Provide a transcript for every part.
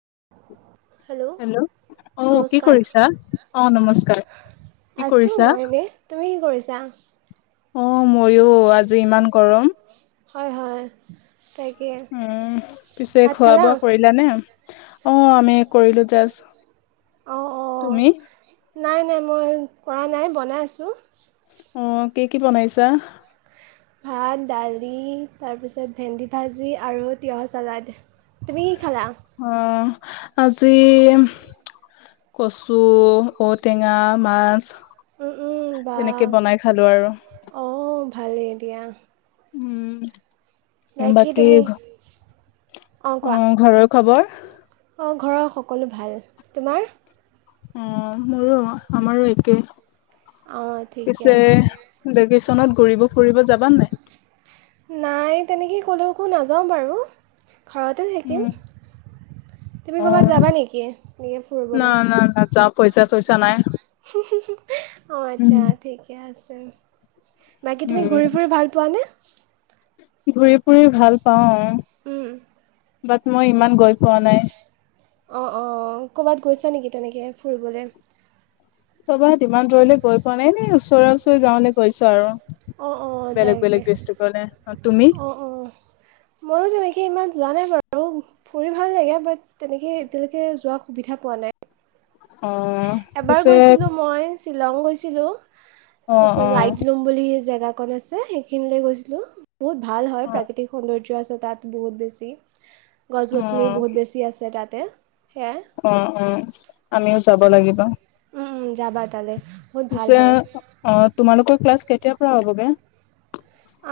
[inaudible] Hello. অ কি নমস্কাৰ কৰিছা? অ নমস্কাৰ। কি আছোঁ কৰিছা মই এনেই, তুমি কি কৰিছা? অ ময়ো আজি ইমান গৰম। হয় হয়। তাকে উম পিছে ভাত খোৱা খালা বোৱা কৰিলা নে? অ আমি কৰিলো জাষ্ট, অঁ অঁ তুমি? নাই নাই মই কৰা নাই বনাই আছোঁ। অ কি কি বনাইছা? ভাত দালি তাৰপিছত ভেন্দি ভাজি আৰু তিঁয়হ চলাড, তুমি? খালা অঁ। আজি কচু, ঔটেঙা, মাছ উম উম বা তেনেকে বনাই খালো আৰু। ভালে দিয়া। উম। বাকী তুমি অঁ ঘৰৰ খবৰ? অঁ ঘৰৰ সকলো ভাল, তোমাৰ? অ মোৰো আমাৰো একে। অঁ ঠিকে পিছে আছে ভেকেশচনত ঘুৰিব ফুৰিব যাবা নে নাই? নাই তেনেকে ক'লৈকো নাযাওঁ বাৰু। ঘৰতে থাকিম, উম তুমি ক'বাত অ যাবা নেকি এনেকে না ফুৰিবলে? না না যাওঁ পইচা চইচা নাই। অ উম, আচ্ছা ঠিকে আছে। বাকী তুমি ঘূৰি ফুৰি ভাল পোৱানে? ঘূৰি ফুৰি ভাল পাওঁ। উম, বাট মই ইমান গৈ পোৱা নাই। অ, অ, ক'বাত গৈছা নেকি তেনেকে ফুৰিবলে? ক'বাত ইমান দূৰলে গৈ পোৱা নাই এনে ওচৰে ওচৰি গাওলৈ গৈছো আৰু। অ' অ' বেলেগ তাকে। বেলেগ ডিষ্ট্ৰিকলে তুমি অ অ, ময়ো তেনেকে ইমান যোৱা নাই বাৰু। আৰু ফুৰি ভাল লাগে বাট তেনেকে এতিয়ালৈকে যোৱাৰ সুবিধা পোৱা নাই। অ' এবাৰ পিছে গৈছিলো মই শ্বিলং গৈছিলো অ' তাৰপিছত অ' লাইট লোম বুলি জেগা কন আছে সেইখিনিলে গৈছিলো বহুত ভাল হয় অ' প্ৰাকৃতিক সৌন্দৰ্য আছে তাত বহুত বেছি গছ গছনি বহুত বেছি আছে তাতে। সেয়াই অ উম আমিও যাব লাগিব। উম যাবা তালে। পিছে অ তোমালোকৰ ক্লাছ কেতিয়াৰ পৰা হ'ব গে।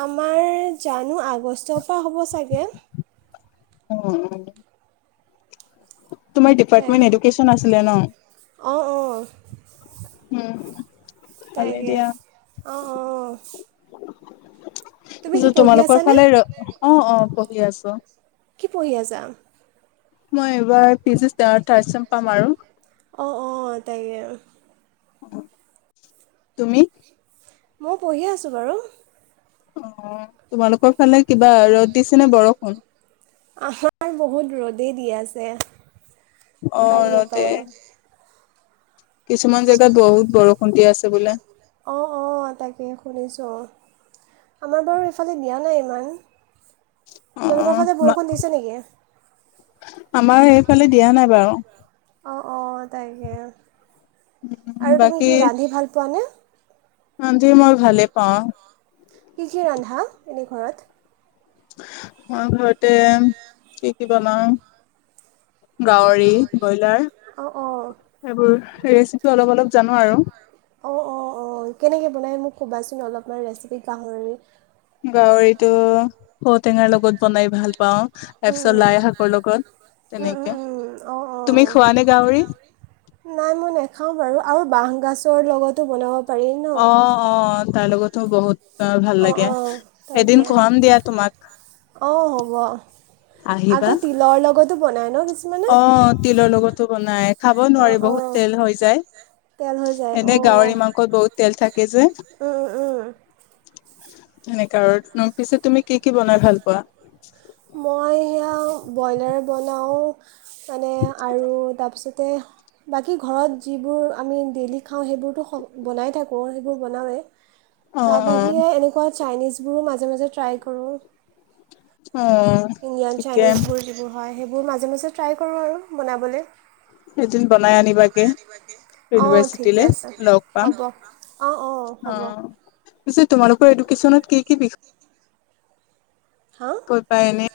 আমাৰ জানো আগষ্টৰ পৰা হ'ব চাগে। [unintelligible] তোমাৰ তাকে ডিপাৰ্টমেন্ট এডুকেচন আছিলে ন? অঁ অঁ হুম। তাকে অ'অ'অ' তোমালোকৰ ফালে অ অ পঢ়ি আছো। কি পঢ়ি আছা? মই এইবাৰ পিজি ষ্টাৰ থাৰ্ড চেম পাম আৰু। অ অ তাকে তুমি মই পঢ়িয়ে আছোঁ বাৰু অ তোমালোকৰ ফালে কিবা ৰ'দ দিছে নে বৰষুণ? যে অ ৰদে কিছুমান জেগাত বহুত বৰষুণ দি আছে বোলে অ অ তাকে শুনিছো। আমাৰ বাৰু এইফালে দিয়া নাই। অ অ তোমালোকৰ ফালে বৰষুণ দিছে নেকি? আমাৰ সেইফালে দিয়া নাই বাৰু। অঁ অঁ তাকে উ আৰু তুমি বাকী কি ৰান্ধি ভাল পোৱানে? ৰান্ধি মই ভালে পাওঁ। কি কি ৰান্ধা এনে ঘৰত? মই ঘৰতে কি কি বনাও গাহৰি ব্ৰইলাৰ অঁ অঁ এইবোৰ ৰেচিপি অলপ অলপ জানো আৰু। অ অ অ কেনেকে বনাই মোক কবাচোন অলপমান ৰেচিপি গাহৰি? গাহৰিটো ঔ টেঙাৰ লগত বনাই ভাল পাওঁ তাৰ উম পিছত লাই শাকৰ লগত উম উম তেনেকে। উম উম অঁ অঁ তুমি খোৱা নে গাহৰি? নেখাওঁ বাৰু আৰু বাহ গছৰ লগতো বনাব পাৰি ন অ, অ তাৰ লগতো বহুত তাৰ ভাল অঁ লাগে অঁ তাকে এদিন খুৱাম দিয়া তোমাক। অঁ হ'ব আহিবা। আকৌ তিলৰ লগতো বনাই ন কি অ তিলৰ লগতো বনাই খাব অঁ নোৱাৰি বহুত অঁ তেল হৈ তেল হৈ যায় যায়। এনে অঁ গাহৰি মাংসত বহুত তেল থাকে যে। অঁ সেনেকা আৰু পিছে তুমি কি কি বনাই ভাল পোৱা? মই সেয়া ব্ৰইলাৰ বনাওঁ মানে আৰু তাৰপিছত তে বাকী ঘৰত যিবোৰ আমি ডেইলি খাওঁ সেইবোৰতো বনাই থাকোঁ সেইবোৰ বনাওঁৱেই। অ তাৰ বাহিৰে অ এনেকুৱা চাইনিজবোৰো মাজে মাজে ট্ৰাই কৰোঁ। অ ইণ্ডিয়ান ঠিকে চাইনিজবোৰ যিবোৰ হয় সেইবোৰ মাজে মাজে ট্ৰাই কৰোঁ আৰু বনাবলৈ। এদিন বনাই আনিবাগে অ ইউনিভাৰ্চিটিলে ঠিকে আছে লগ পাম হ'ব অ অ। অঁ অ হ'ব। পিছে তোমালোকৰ এডুকেশ্যনত কি কি বিষয় হাঁ কৈ পাই এনে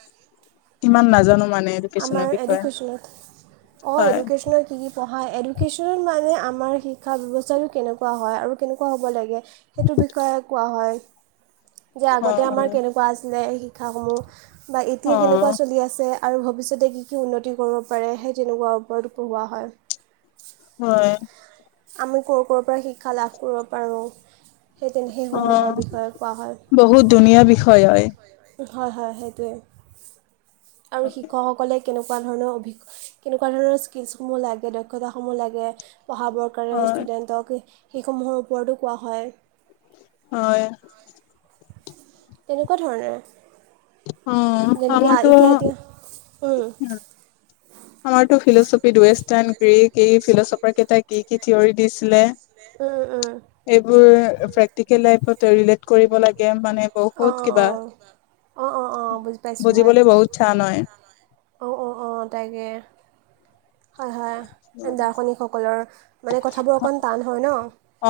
ইমান নাজানো। মানে এডুকেশ্যনৰ আমাৰ বিষয়ে এডুকেশ্যনত অঁ হয় এডুকেশ্যনত কি কি পঢ়া হয় এডুকেশ্যনত মানে আমাৰ শিক্ষা ব্যৱস্থাটো কেনেকুৱা হয় আৰু কেনেকুৱা হ'ব লাগে সেইটো বিষয়ে কোৱা হয়। যে অ আগতে আমাৰ কেনেকুৱা আছিলে শিক্ষাসমূহ বা অ অ এতিয়া কেনেকুৱা চলি আছে আৰু ভৱিষ্যতে কি কি উন্নতি কৰিব পাৰে সেই তেনেকুৱা ওপৰত পঢ়োৱা হয়। হয়। আমি ক'ৰ ক'ৰ পৰা শিক্ষা লাভ কৰিব পাৰোঁ। সেই তেনে অ, সেইসমূহৰ বিষয়ে কোৱা হয় বহুত ধুনীয়া বিষয় হয়। হয় হয় সেইটোৱেই আৰু শিক্ষকসকলে কেনেকুৱা ধৰণৰ অভি কেনেকুৱা ধৰণৰ স্কিলচ সমুহ লাগে দক্ষতাসমুহ লাগে পঢ়াবৰ কাৰণে হয়, ষ্টুডেণ্টক সেইসমূহৰ ওপৰতো কোৱা হয়। হয়। তেনেকুৱা অ', ধৰণেৰে যেনেকে আমাৰতো এতিয়া এতিয়া উম। আমাৰতো ফিলচফি ৱেষ্টাৰ্ণ গ্ৰীক এই ফিলচফাৰ কেইটাই কি কি থিয়ৰী দিছিলে। উম উম এইবোৰ প্ৰেক্টিকেল লাইফত ৰিলেট কৰিব লাগে। মানে বহুত কিবা। অ', অ', অ', বুজি পাইছোঁ হয়। বুজিবলৈ বহুত টান হয়। অ'অ' অ' তাকে। হয় হয় দাৰ্শনিকসকলৰ মানে কথাবোৰ অকণ টান হয় ন।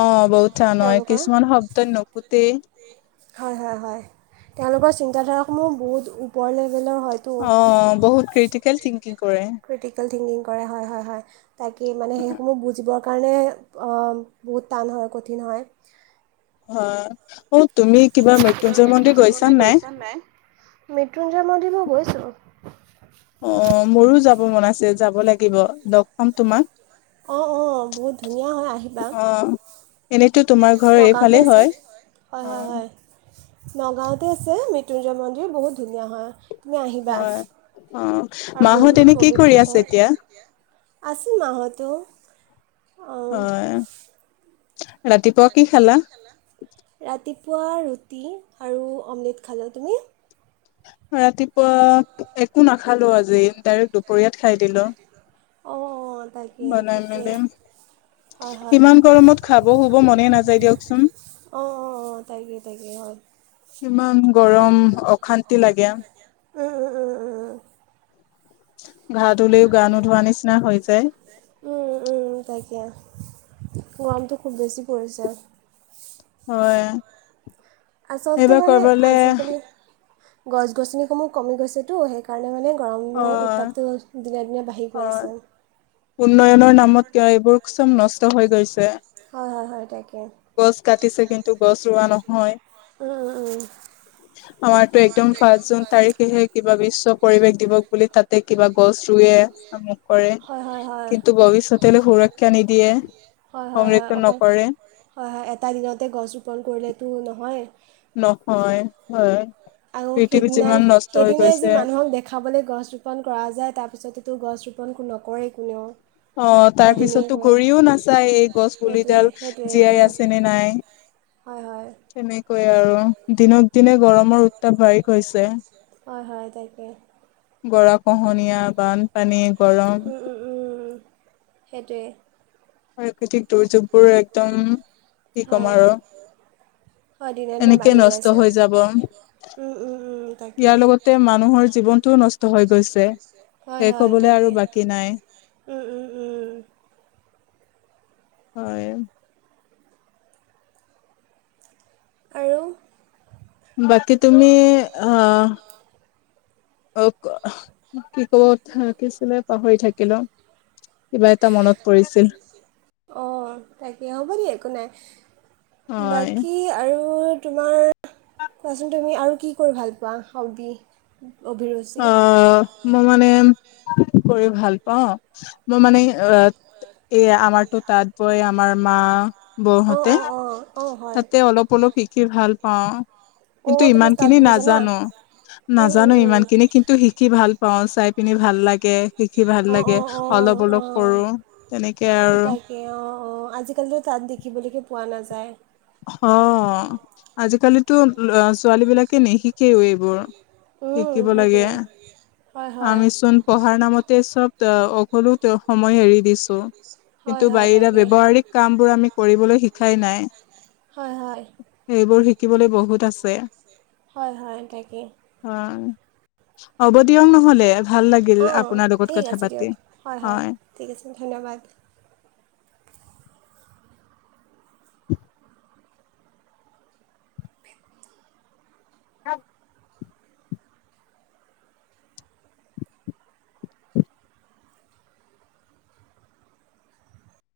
অ বহুত টান হয় কিছুমান তেওঁলোকৰ শব্দই নুফুতেই। হয়, হয়, হয়, তেওঁলোকৰ চিন্তাধাৰাসমূহ বহুত ওপৰলে অ বহুত ক্ৰিটিকেল থিংকিং। কৰে। ক্ৰিটিকেল থিংকিং কৰে হয় হয় হয় তাকে মানে সেইসমূহ বুজিব মানে অ বহুত টান হয় কঠিন হয়। হয়, অ তুমি কিবা মৃত্যুঞ্জয় মন্দিৰ গৈছা নাই? মৃত্যুঞ্জয় মন্দিৰ মই গৈছোঁ। অ মোৰো যাব মন আছে যাব লাগিব লগ পাম তোমাক। অঁ অঁ বহুত ধুনীয়া হয় আহিবা। অ'। এনেতো তোমাৰ ঘৰৰ নগাঁৱতে এইফালেই আছে হয়। হয় অ হয় হয়, নগাঁৱতে আছে মৃত্যুঞ্জয় মন্দিৰ বহুত ধুনীয়া হয়। তুমি আহিবা হয়, অ আৰু মাহ'ত বহুত এনে কি পবিত্ৰ কৰি আছে ঠাই এতিয়া। আছে মাহতো হয় ৰাতিপুৱা কি খালা, ৰা ৰাতিপুৱা ৰুটি আৰু অমলেট খালোঁ তুমি ৰাতিপুৱা একো নাখালো আজি ডাইৰেক্ট দুপৰীয়াত খাই দিলো অ বানাই মেলি হয় হয় ইমান গৰমত খাব-শুব মনে নাযায় দিয়কচোন। অ অ অ তাকে তাকে হয়। ইমান গৰম অশান্তি লাগে উম উম উম ঘা ধুলেও গা নোধোৱা নিচিনা হৈ যায় উম উম উম তাকে গৰমটো খুব বেছি পৰিছে। হয় আচলতে এইবাৰ মানে কৰবালে আজিকালি গছ-গছনিসমূহ কমি গৈছেতো সেইকাৰণে মানে অ গৰমৰ উত্তাপটো দিনে-দিনে বাঢ়ি গৈ হয় আছে। উন্নয়নৰ নামত কিয় এইবোৰ চব নষ্ট হৈ গৈছে হয় হয় হয় তাকে গছ কাটিছে কিন্তু গছ ৰোৱা নহয়। উম-উম-উম আমাৰতো একদম পাঁচ জুন তাৰিখেহে কিবা বিশ্ব পৰিবেশ দিৱস বুলি তাতে কিবা গছ ৰুৱে আমুক কৰে হয় হয় হয় কিন্তু ভৱিষ্যতেলৈ সুৰক্ষা নিদিয়ে এ হয় হয় হয় অকল হয় হয় এটা দিনতে গছ ৰোপণ কৰিলে টো নহয় নহয় হয় আৰু পৃথিৱী সেইদিনাই, যিমান নষ্ট হৈ সেইদিনাই যি গৈছে মানুহক দেখাবলৈ গছ ৰোপন কৰা যায় তাৰপিছততো গছ ৰোপন মন কোন নকৰেই কোনেও অ তাৰ এদিনেই পিছততো কৰে ঘুৰিও নাচায়, এই গছ সেইটোৱে পুলিডাল সেইটোৱে জীয়াই সেইটোৱে আছে নে নাই। হয় হয় তেনেকৈয়ে আৰু দিনক-দিনে গৰমৰ উত্তাপ বাঢ়ি গৈছে। হয়-হয় তাকে গৰা-খহনীয়া, বানপানী, গৰম উম উম উম সেইটোৱে প্ৰাকৃতিক দুৰ্যোগবোৰ একদম কি হয় কম আৰু হয় দিনে-দিনে এনেকে বাঢ়ি গৈ নষ্ট হৈ যাব তাকে ইয়াৰ লগতে মানুহৰ জীৱনটোও নষ্ট হৈ গৈছে। শেষ হবলৈ আৰু বাকী নাই। উম-উম-উম। হয়। আৰু বাকী তুমি, আহ- আকৌ কি ক'ব থাকিছিলে পাহৰি থাকিলো। কিবা এটা মনত পৰিছিল। অ' তাকে হ'ব দিয়া একো নাই হয় বাকী আৰু তোমাৰ কোৱাচোন তুমি আৰু কি কৰি ভাল পোৱা হবি। অভিৰুচি অহ মোৰ মানে। কৰি ভাল পাওঁ মই মানে এ এই আমাৰতো তাঁত বৈ আমাৰ মা, বৌ অঁ হতে অঁ অঁ অঁ হয় তাতে অলপ-অলপ শিকি ভাল পাওঁ। কিন্তু অঁ তুমি তাঁত ইমানখিনি বব জানা নাজানো, নাজানো ইমান। খিনি অঁ কিন্তু শিকি ভাল পাওঁ, চাই পিনি ভাল লাগে। লিখি ভাল লাগে, অঁ অঁ অলপ-অলপ অঁ কৰো, তেনেকৈ আৰু। তাকে অঁ অঁ আজিকালিতো তাত দেখিবলৈকে পোৱা নাযায়। অহ আজিকালিতো ল'ৰা - ছোৱালীবিলাকে নিশিকেও এইবোৰ। উম, শিকিব লাগে। সেইটোৱে হয় হয় আমিচোন পঢ়াৰ নামতেই চব- এ সকলো তেওঁক সময় এৰি দিছো। হয় কিন্তু হয় বাহিৰা তাকে ব্যৱহাৰিক কামবোৰ আমি কৰিবলৈ শিকাই নাই। হয় হয় এইবোৰ শিকিবলৈ বহুত আছে। হয়-হয় তাকে। হবো দিয়ক নহলে ভাল লাগিল অঁ আপোনাৰ লগত ঠিক কথা আছে পাতি দিয়ক হয়। ঠিক আছে ধন্যবাদ [inaudible] অ'।